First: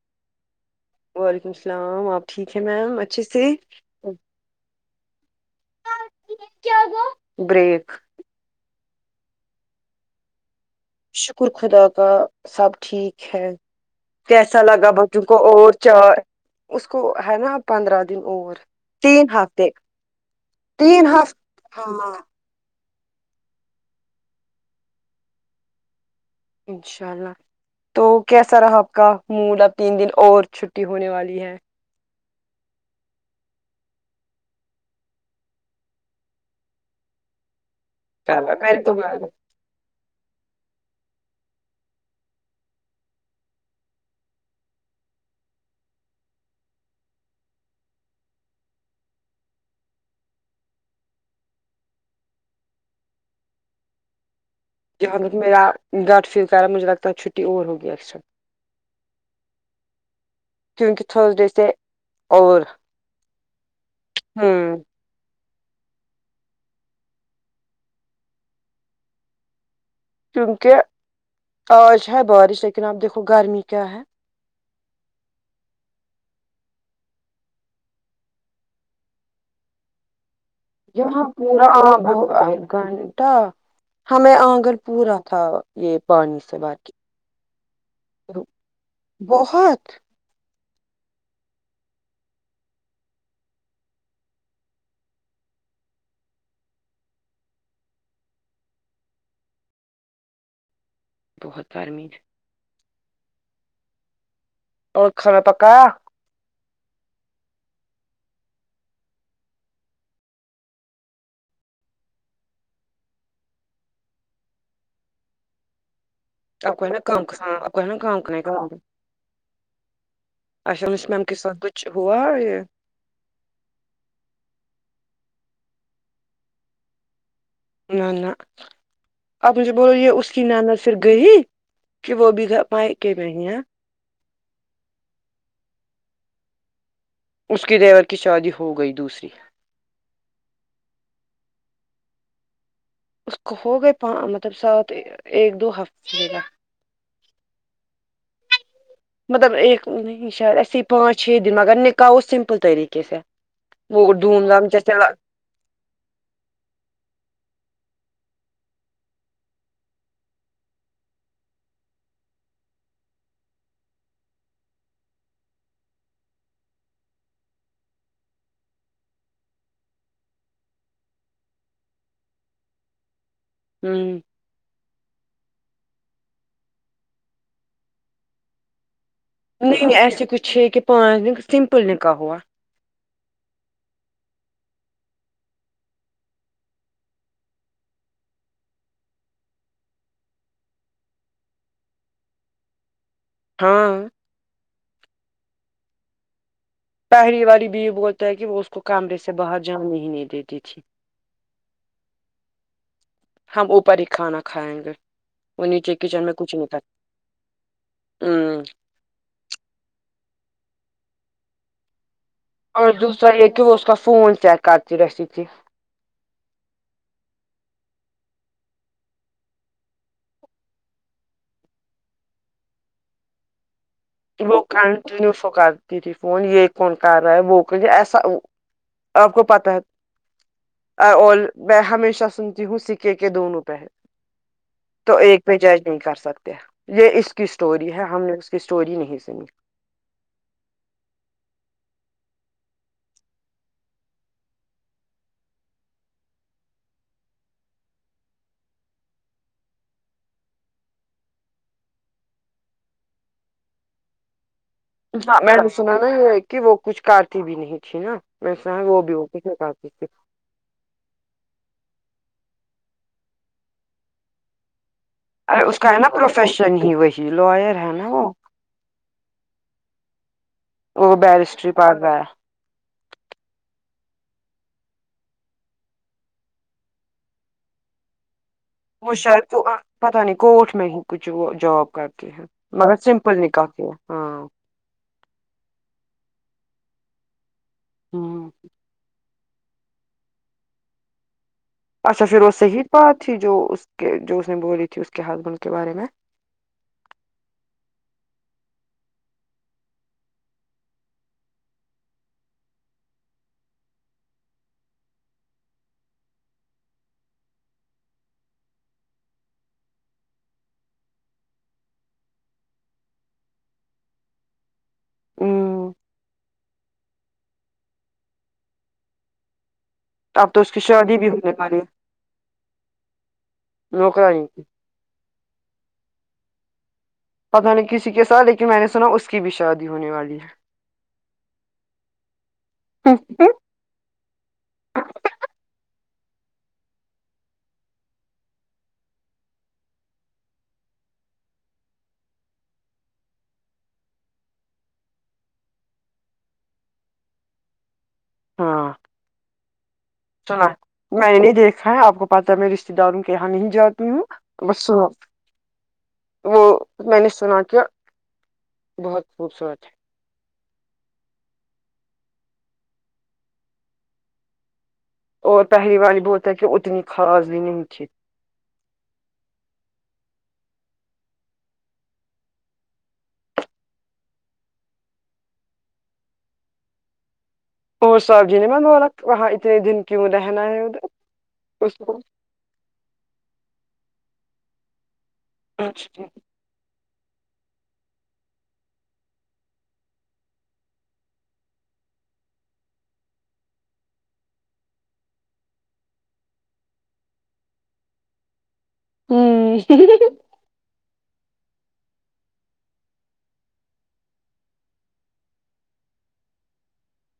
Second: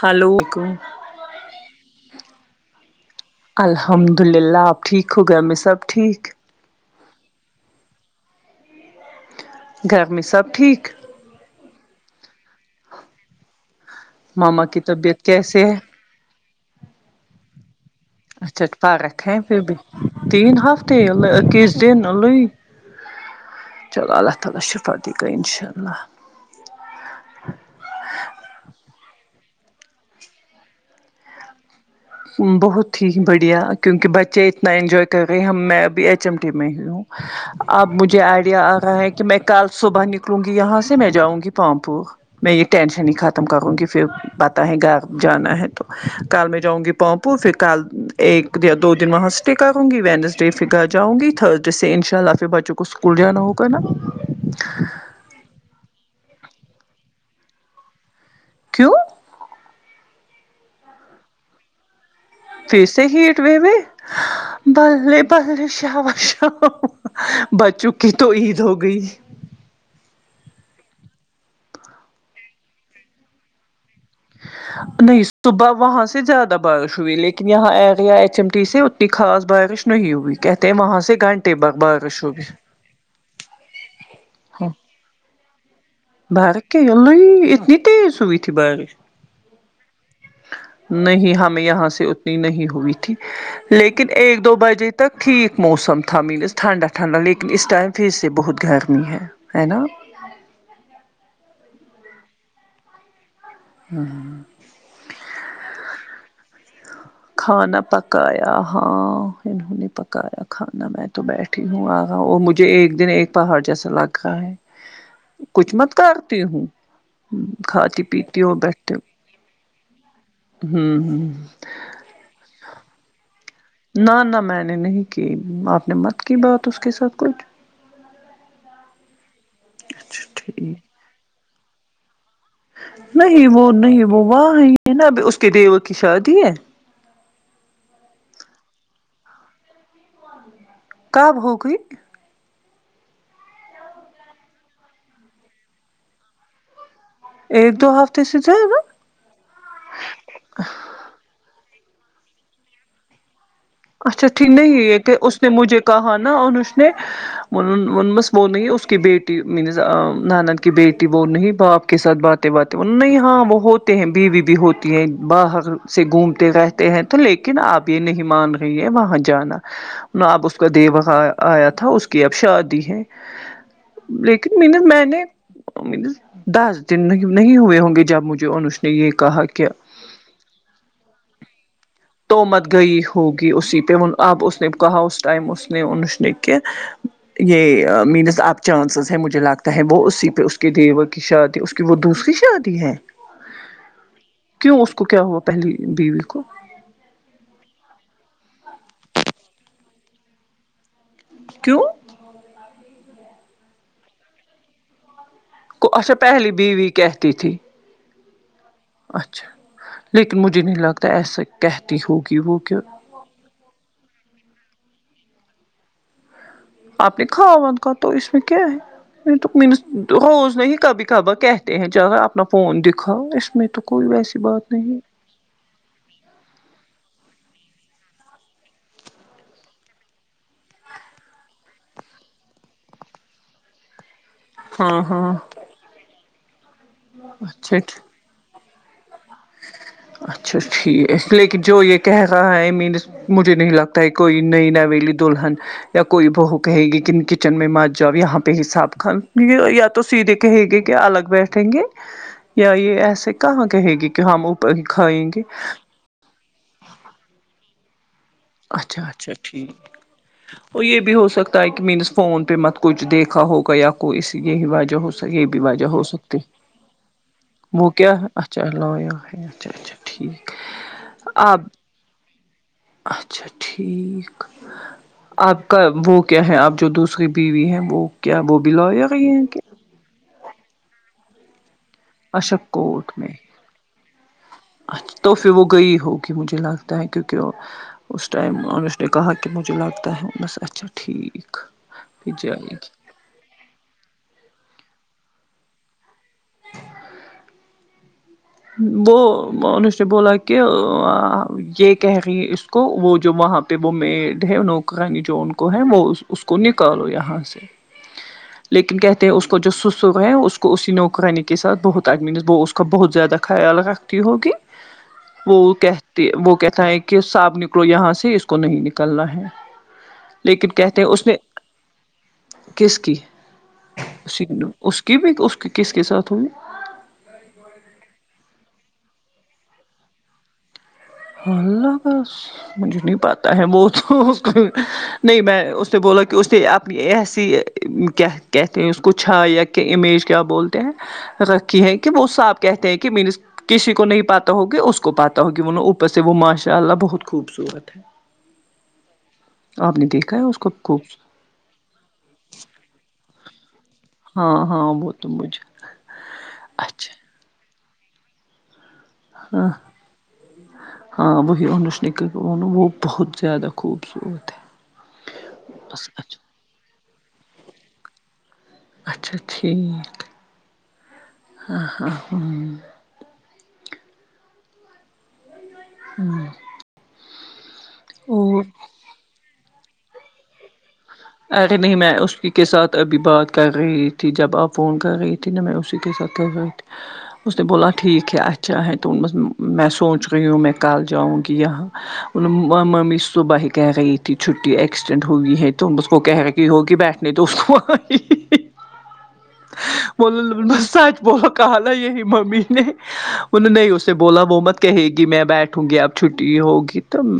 Haluk وعلیکم السلام آپ ٹھیک ہیں میم اچھے سے حمد للہ آپ ٹھیک ہو گھر میں سب ٹھیک بریک گھر میں سب ٹھیک شکر خدا کا سب ٹھیک ہے کیسا ماما کی لگا بچوں طبیعت کو کیسے اور ہے چار اس کو ہے نا پندرہ دن اور اچھا تین فارق ہے پھر ہفتے بھی تین ہف ہاں [unintelligible] چلو اللہ تعالی شفا دے گا انشاء اللہ انشاء اللہ تو کیسا رہا آپ کا موڈ اب تین دن اور چھٹی ہونے والی ہے بہت ہی بڑھیا کیونکہ بچے اتنا انجوائے کر رہے ہم میں ابھی ایچ ایم ٹی میں ہی ہوں اب مجھے آئیڈیا آ میرے تو رہا ہے کہ میں کل صبح نکلوں گی یہاں سے میں جاؤں گی پامپو میں یہ ٹینشن ہی ختم کروں گی پھر بتا ہے گا جانا ہے تو کار میں جاؤں گی پونپو پھر کل ایک یا دو دن وہاں اسٹے کروں گی وینسڈے پھر گھر جاؤں گی تھرزڈے سے ان شاء اللہ پھر بچوں کو اسکول جانا ہوگا نا جہاں تک میرا ڈرٹ فیل کر رہا ہے مجھے لگتا ہے چھٹی اور ہوگی اثر کیوں کیونکہ تھرسڈے سے اور پھر سے ہیٹ وے [unintelligible] ہوں و بے ششا [unintelligible] بچوں کی تو عید ہو گئی کیونکہ آج ہے بارش لیکن اپ دیکھو گرمی کیا ہے نہیں صبح وہاں سے زیادہ بارش ہوئی لیکن یہاں آ گیا ایچ ایم ٹی سے ا خاص بارش نہیں ہوئی کہتے ہیں وہاں سے یہاں گھنٹے پورا بغ آب بارش ہو ہوگا گئی گھنٹہ ہمیں آگل پورا تھا یہ پانی سے بارک بھر کے کیا لو اتنی تیز ہوئی تھی بارش بہت نہیں ہمیں یہاں سے اتنی نہیں ہوئی تھی لیکن ایک دو بجے تک ٹھیک موسم تھا مینز ٹھنڈا ٹنڈا لیکن اس ٹائم پھر سے بہت گرمی ہے ہے نا بہت گرمی ہاں اور کھانا پکا کھانا پکایا ہاں انہوں نے پکایا کھانا میں تو بیٹھ ہوں وہ مجھے ایک دن ایک پہاڑ جیسا لگ رہا ہے کچھ مت کرتی ہوں آپ کو ہے نا کام کھانا، آپ کو ہے نا کھاتی کام پیتی کرنے کا ہوں بیٹھتی اچھا انس میم ہوں کے ساتھ کچھ ہوا ہے نہ نہ میں نے نہیں کی آپ نے مت کی بات اس کے ساتھ کچھ نہ نہ اپ مجھے بولو یہ اچھا اس کی ناند پھر ٹھیک گئی کہ وہ بھی میکے میں نہیں ہی ہے وہ نہیں وہ وہاں ہے نا اب اس کے دیور کی شادی ہے اس کی دیور کی شادی ہو گئی دوسری کب ہوگئی اس کو ہو گئے مطلب سات ایک دو ہفتے [unintelligible] ایک دو ہفتے سےزائد نا مطلب ایک نہیں شاید ایسی پانچ چھ دن مگر نکاح سمپل طریقے کے سے وہ اچھا دھوم ٹھیک دھام نہیں جیسے یہ لا- کہ اس نے مجھے کہا نا انس نے وہ ننھی اس کی بیٹی منزا نانند کی بیٹی بولنا ہی باپ کے ساتھ بات باتیں نہیں ہاں وہ ہوتے ہیں بیوی بھی ہوتی ہیں باہر سے گھومتے رہ تے ہیں تو لیکن آپ یہ نہیں مان رہی ہیں وہاں جانا آب اس کا دیور آیا تھا اس کی اب شادی ہے ہوں مین میں نے دس دن نہیں ہوئے ہوں گے جب مجھے ان نے یہ کہا کہ نہیں ایسے کچھ ہے کہ پانچ دن سمپل نکاح ہوا تو مت گئی ہوگی اسی پہ وہ آب اس نے کہا اس ٹائم اس نے اش نے کہ یہ مینس آب چانسز ہیں مجھے لگتا ہے وہ اسی پہ اس کے دیور کی شادی اس کہ وہ دوسری شادی ہے ہاں کیوں اس کو کیا ہوا پہلی بیوی کو پہلی والی بیوی بولتا ہے کہ وہ اس کو کمرے سے باہر جانے ہی نہیں دیتی تھی کیوں ہم اوپر ہی کھانا کھائیں گے وہ نیچے اچھا کچن پہلی بیوی کہتی تھی ہوں اچھا لیکن مجھے نہیں لگتا ایسا کہتی ہوگی وہ کہ اور دوسرا یہ کہ وہ اس کا فون چیک کرتی رہتی تھی آپ کے کھاوان کا تو اس میں کیا ہے روز نہیں کبھی کبار کہتے ہیں جدا اپنا فون دکھاؤ اس میں تو کوئی ویسی کے وہ بات نہیں کنٹنییو فکال فون یہ کون کر رہا ہے وہ کل ایسا آپ کو پتہ ہے اور میں ہمیشہ سنتی ہوں سکے کے دونوں پہر ہاں تو ہاں ایک پہ جج نہیں کر سکتے یہ اس کی اچھا اسٹوری ٹھیک ہے ہم نے کی اسٹوری نہیں سنی اچھا ٹھیک لیکن جو یہ کہہ رہا ہے مینس مجھے نہیں لگتا ہے کوئی نئی نویلی دلہن یا کوئی بہو کہے گی کہ کچن میں مت جاؤ یہاں پہ حساب خہ یہ یا تو سیدھے کہے گے کہ الگ بیٹھیں گے یا یہ ایسے کہاں کہے گی کہ ہم ا میں نے سنا نا یہ ہے کہ وہ کچھ کرتی بھی نہیں تھی نا میں سنا ہے وہ اچھا بھی اچھا ٹھیک ہوگتاتی سے اور یہ بھی ہو سکتا ہے کہ مینس فون پہ مت کچھ دیکھا ہوگا یا کوئی سی یہی وجہ ہو یہ بھی ارے اس وجہ کا ہے ہو نا سکتی پروفیشن ہی وہی لوئر وہ ہے نا کیا اچھا لیا ہے اچھا اچھا ٹھیک وہ اب بیرسٹری پڑھ رہا ہے اچھا ٹھیک آپ کا وہ کیا ہے آپ جو دوسری بیوی ہیں وہ کیا وہ بھی لاے وہ شاید کو نہ پتہ نہیں کوٹ میں ہی کچھ وہ جاب کر تی ہے اشک مگر کوٹ میں سمپل نکاح کیا ہاں اچھا تو پھر وہ گئی ہوگی مجھے لگتا ہے کیونکہ اس ہ ٹائم آنس نے کہا کے مجھ لگتا ہے بس اچھا ٹھیک اچھا پھر وہ جائے گی صحیح بات تھی جو اس کے جو اس نے بولی تھی اس کے ہسبنڈ کے بارے میں وہ و ان سے بولا اں ا یہ کہہ گی اس کو وہ جو وہاں پہ وہ میڈ ہے نوکرانی جو ان کو ہے وہ اس کو نکالو یہاں سے لیکن کہتے ہیں اس کو جو سسر ہے اس کو اسی نوکرانی کے ساتھ بہت ایڈمینس وہ اس کا بہت زیادہ خیال رکھتی ہوگی وہ ہ کہتے وہ کہتا ہے کہ سب نکلو یہاں سے اس کو نہیں نکلنا ہے اب تو لیکن کی کہتے شادی اس بھی نے ہونے والی ہے کس کی نوکرانی کی اس کی بھی اس کس کے ساتھ ہو پتہ نہیں کسی کے ساتھ لیکن میں نے سنا اس کی بھی شادی ہونے والی ہے اللہ بس مجھے نہیں پاتا ہے وہ تو نہیں میں اس نے بولا کہ اس نے اپنی ایسی کیا ہے کہتے ہیں اس کو چھایا کہ امیج کیا بولتے ہیں رکھی ہے کہ وہ صاحپ کہتے ہیں کہ مینس کسی کو نہیں پاتا ہوگی اس کو پاتا ہوگی انوں اوپ پر سے وہ ماشاء اللہ بہت خوبصورت ہے ہاں آپ نے دیکھا ہے اس سنا کو خوب کو میں نہیں دیکھ ا ہے ہاں آپ کو پتا ہے میں رشتہ داروں کے یہاں نہیں جات تی ام ہاں بس ہاں سنا وہ تو مجھے وہ میں اچھا نے سنا کیا بہت خوبصورت ہے ہاں وہی انس نے کہا وہ نہ بہت زیادہ خوبصورت ہے اور پہلی بس بار اچھا بولتا ہے کہ اتنی خاص بھی نہیں تھی اچھا ٹھیک ہاں ہاں ہاں ہوں وہ صاحب جی نے م بولا وہاں اتنے دن کیوں رہنا ہے ادھر ارے اس نہیں کو میں اسی کے ساتھ ابھی بات کر رہی تھی جب آپ فون کر رہی تی نہ میں ہوں اسی کے ساتھ تب اس نے بولا ٹھیک ہے اچھا ہے تو بس میں سوچ رہی ہوں میں کل جاؤں گی یہاں ما ممی صبح ہی کہے رہی تھیچھٹی اکسٹنڈ ہوگئی ہے تم اس کو کہہ رہی ہوں گی بیٹھنے تو اس کو وہی بولا ل سج بول کہا نا یہی ممی نے بولا نہیں اس نے بولا وہ مت کہے گی میں بیٹھوں گی اب چھٹی ہوگی تم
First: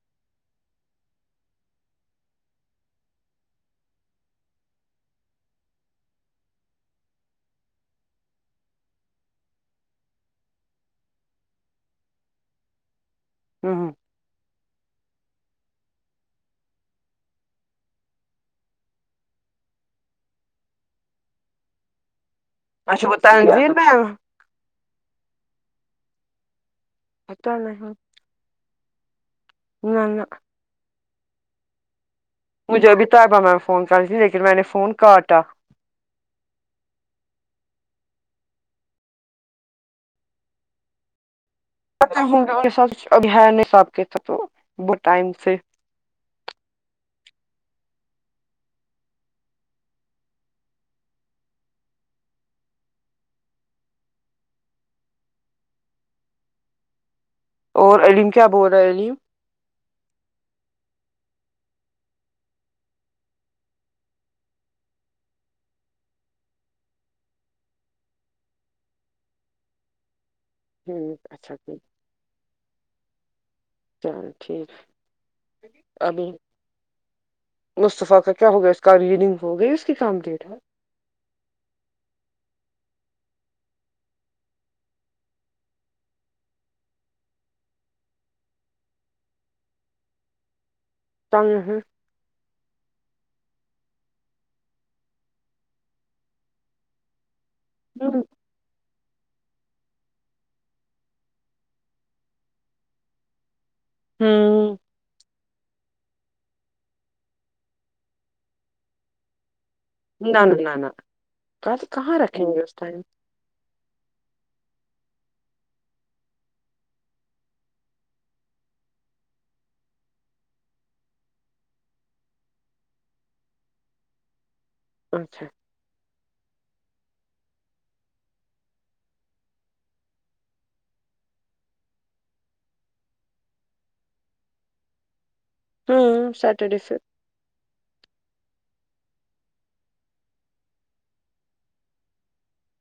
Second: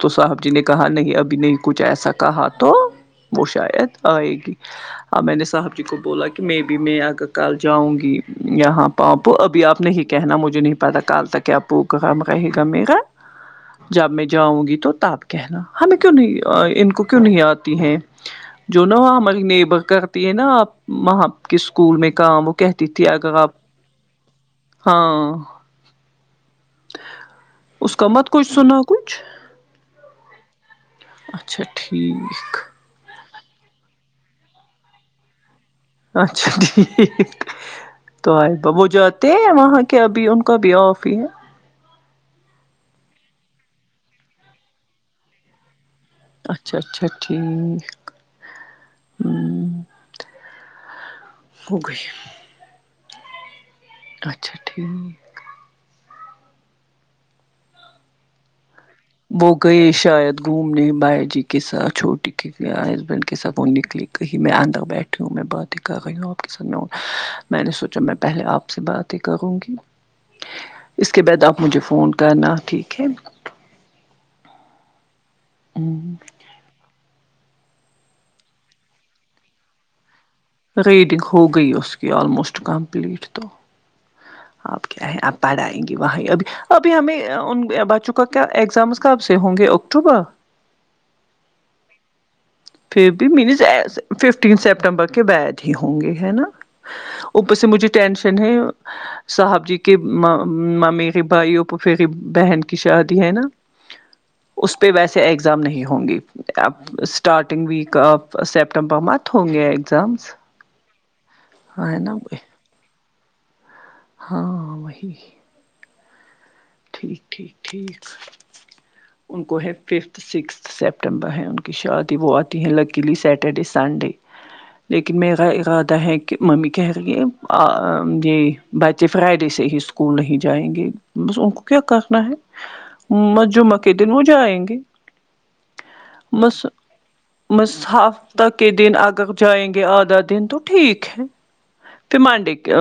تو صاحب جی نے کہا نہیں ابھی نہیں کچھ ایسا کہا تو وہ شاید آئے گی ا میں نے صاحب جی کو بولا کہ میں بھی میں آگر کال جاؤں گی یہاں پاپو ابھی آپ نہیں کہنا مجھے نہیں پتہ کل تک کیا پروگرام رہے گا میرا جب میں جاؤں گی تو تب کہنا ہمیں کیوں نہیں آئیے ان کو کیوں نہیں آتی ہیں جو نا وہ ہماری نیبر کرتی ہے نا اب وہاں کے اسکول میں کام کہتی اچھا تھی وہ اگر آپ تنزیل میں ہاں پتا نہیں اس کا مت کچھ سنا کچھ نہ نہ اچھا ٹھیک مجھے ابھی طیبہ میم میں فون کر رہی تھی لیکن میں نے فون کاٹا اچھا ٹھیک طیبہ وہ جاتے ہیں وہاں کے ابھی ان کا بھی آف ہی ہے [unintelligible] ابھی نہیں ہے آپ کے ساتھ تو بہت ٹائم سے اچھا اچھا ٹھیک ہوں ہو گئی اچھا ٹھیک اور علیم کیا بول رہا ہے علیم وہ گئے شاید گھومنے بھیا جی کے ساتھ چھوٹی کے ہسبینڈ کے ساتھ وہ نکلی کہیں میں اندر بیٹھی ہوں میں باتیں کر رہی ہوں آپ کے ساتھ میں میں نے سوچا میں پہلے آپ سے بات کہوں گی نہ ہ اس کے بعد اچھا آپ مجھے فون کرنا ٹھیک ہے چل ٹھیک ابھی مصطفے کا کیا ہو گیا اس کا ریڈنگ ہو گئی اس کی کامپلیٹ ہے ریڈنگ ہو گئی اس کی آلموسٹ کمپلیٹ تو آپ کیا ہے آپ پڑھائیں گے بھائی ابھی ابھی ہمیں ان بچوں کا کیا ایگزام کب سے ہوں گے اکتوبر پتہ نہیں پھر بھی مینس ا ففٹین سپٹمبر کے بعد ہی ہوں گے ہے نا اوپر سے مجھے ٹینشن ہے صاحب جی کے م مامرے بھائی اور پوپھیرے بہن کی شادی ہے نا اس پہ ویسے ایگزام نہیں ہوں گی اب س اسٹارٹنگ ویک آف سپٹمبر منت ہوگیا ایگزامس نہ نہ ہے نہ ابھی نیکسٹ ٹائم ہاں وہی ٹھیک ٹھیک ٹھیک ان کو ہے ففتھ سکستھ سپٹمبر ہیں ان کی شادی وہ آتی ہیں لکیلی سیٹرڈے سنڈے لیکن اچھا میرا ارادہ ہے کہ ممی کہہ رہی ہے ا یہ بچے فرائیڈے سے ہی اسکول نہیں جائیں گے بس ان کو کیا کرنا ہے م جمعہ کے دن وہ جائیں گے ہوں بس سیٹرڈے سے بس ہفتہ کے دن اگر جائیں گے آدھا دن تو ٹھیک ہے پھر منڈے کے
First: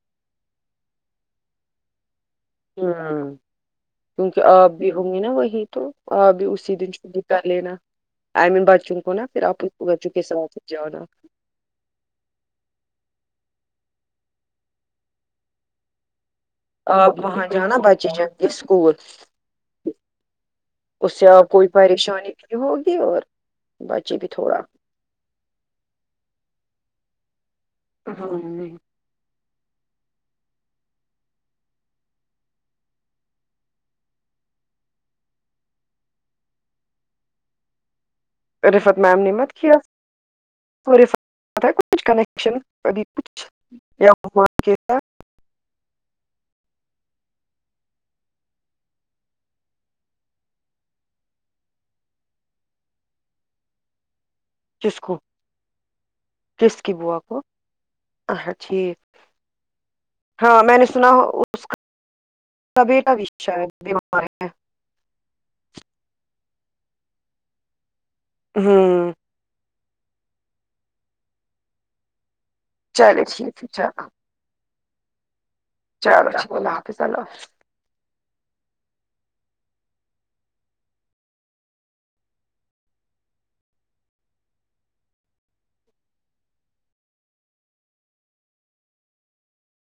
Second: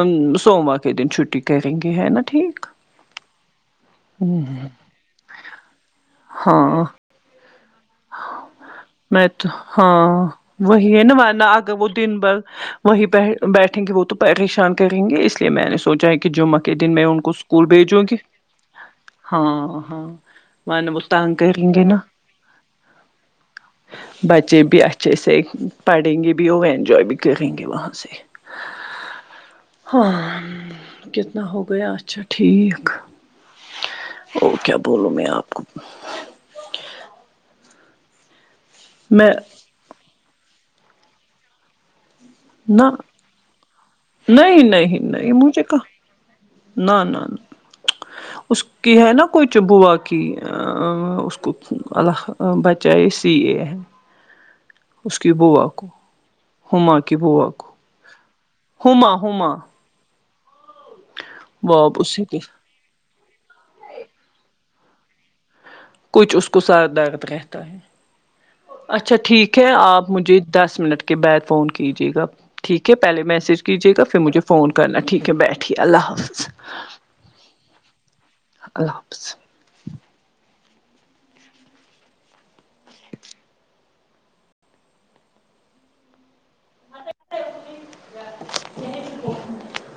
سوموا کے دن چھٹی کریں گے ہے نا ٹھیک ہوں کیونکہ آپ بھی ہوں گی نا وہی تو آپ بھی اسی ہاں دن چھٹی کر لینا آئی مین بچوں کو نا میں پھر تو آپ ہاں بچوں کے ساتھ وہی جانا ہے نا ورنہ اگر وہ دن بھر وہی ب بیٹھیں گے وہ تو پریشان کریں گے اس لیے میں نے سوچا ہے کہ جمعہ کے دن میں آپ ان کو وہاں اسکول جانا بھیجوں بچے گی جائیں گے اسکول ہاں ہاں ورنہ وہ تنگ کرینگے نہ ارے ہوگی اور بچے بھی اچھے سے پڑھیںگے بھی اور اینجوائے بھی کریں گے وہاں سے کہاں نہی ہاں کتنا ہو گیا اچھا ٹھیک اور کیا بولوں میں آپ کو رفت میم نے میں مت کیا [unintelligible] پتہ ہے کچھ کنیکشن نہ ابھی کچھ نہیں [unintelligible] نہیں نہیں مجھے کہاں نہ نہ نہ اس کی ہے نا کچھ بوا کی اں اس کو اللہ بچائے سی اے ہے کس اس کو کی بوا کو ہما کی بوا کو اچھا ٹھیک ہما ہما ہاں میں نے سنا وہ اب اسی کے [unintelligible] کبھی کا کچھ اس کو سر درد رہتا ہے ہوں اچھا ٹھیک خیر آپ مجھے دس منٹ کے بعد فون کیجیے گا ٹھیک ہے پہلے چلے ٹھیک میسج ہے کیجے گا پھر مجھے فون کرنا ٹھیک ہے بیٹھیے اللہ چلو حافظ چلو اللہ حافظ اللہ حافظ اللہ حافظ [inaudible]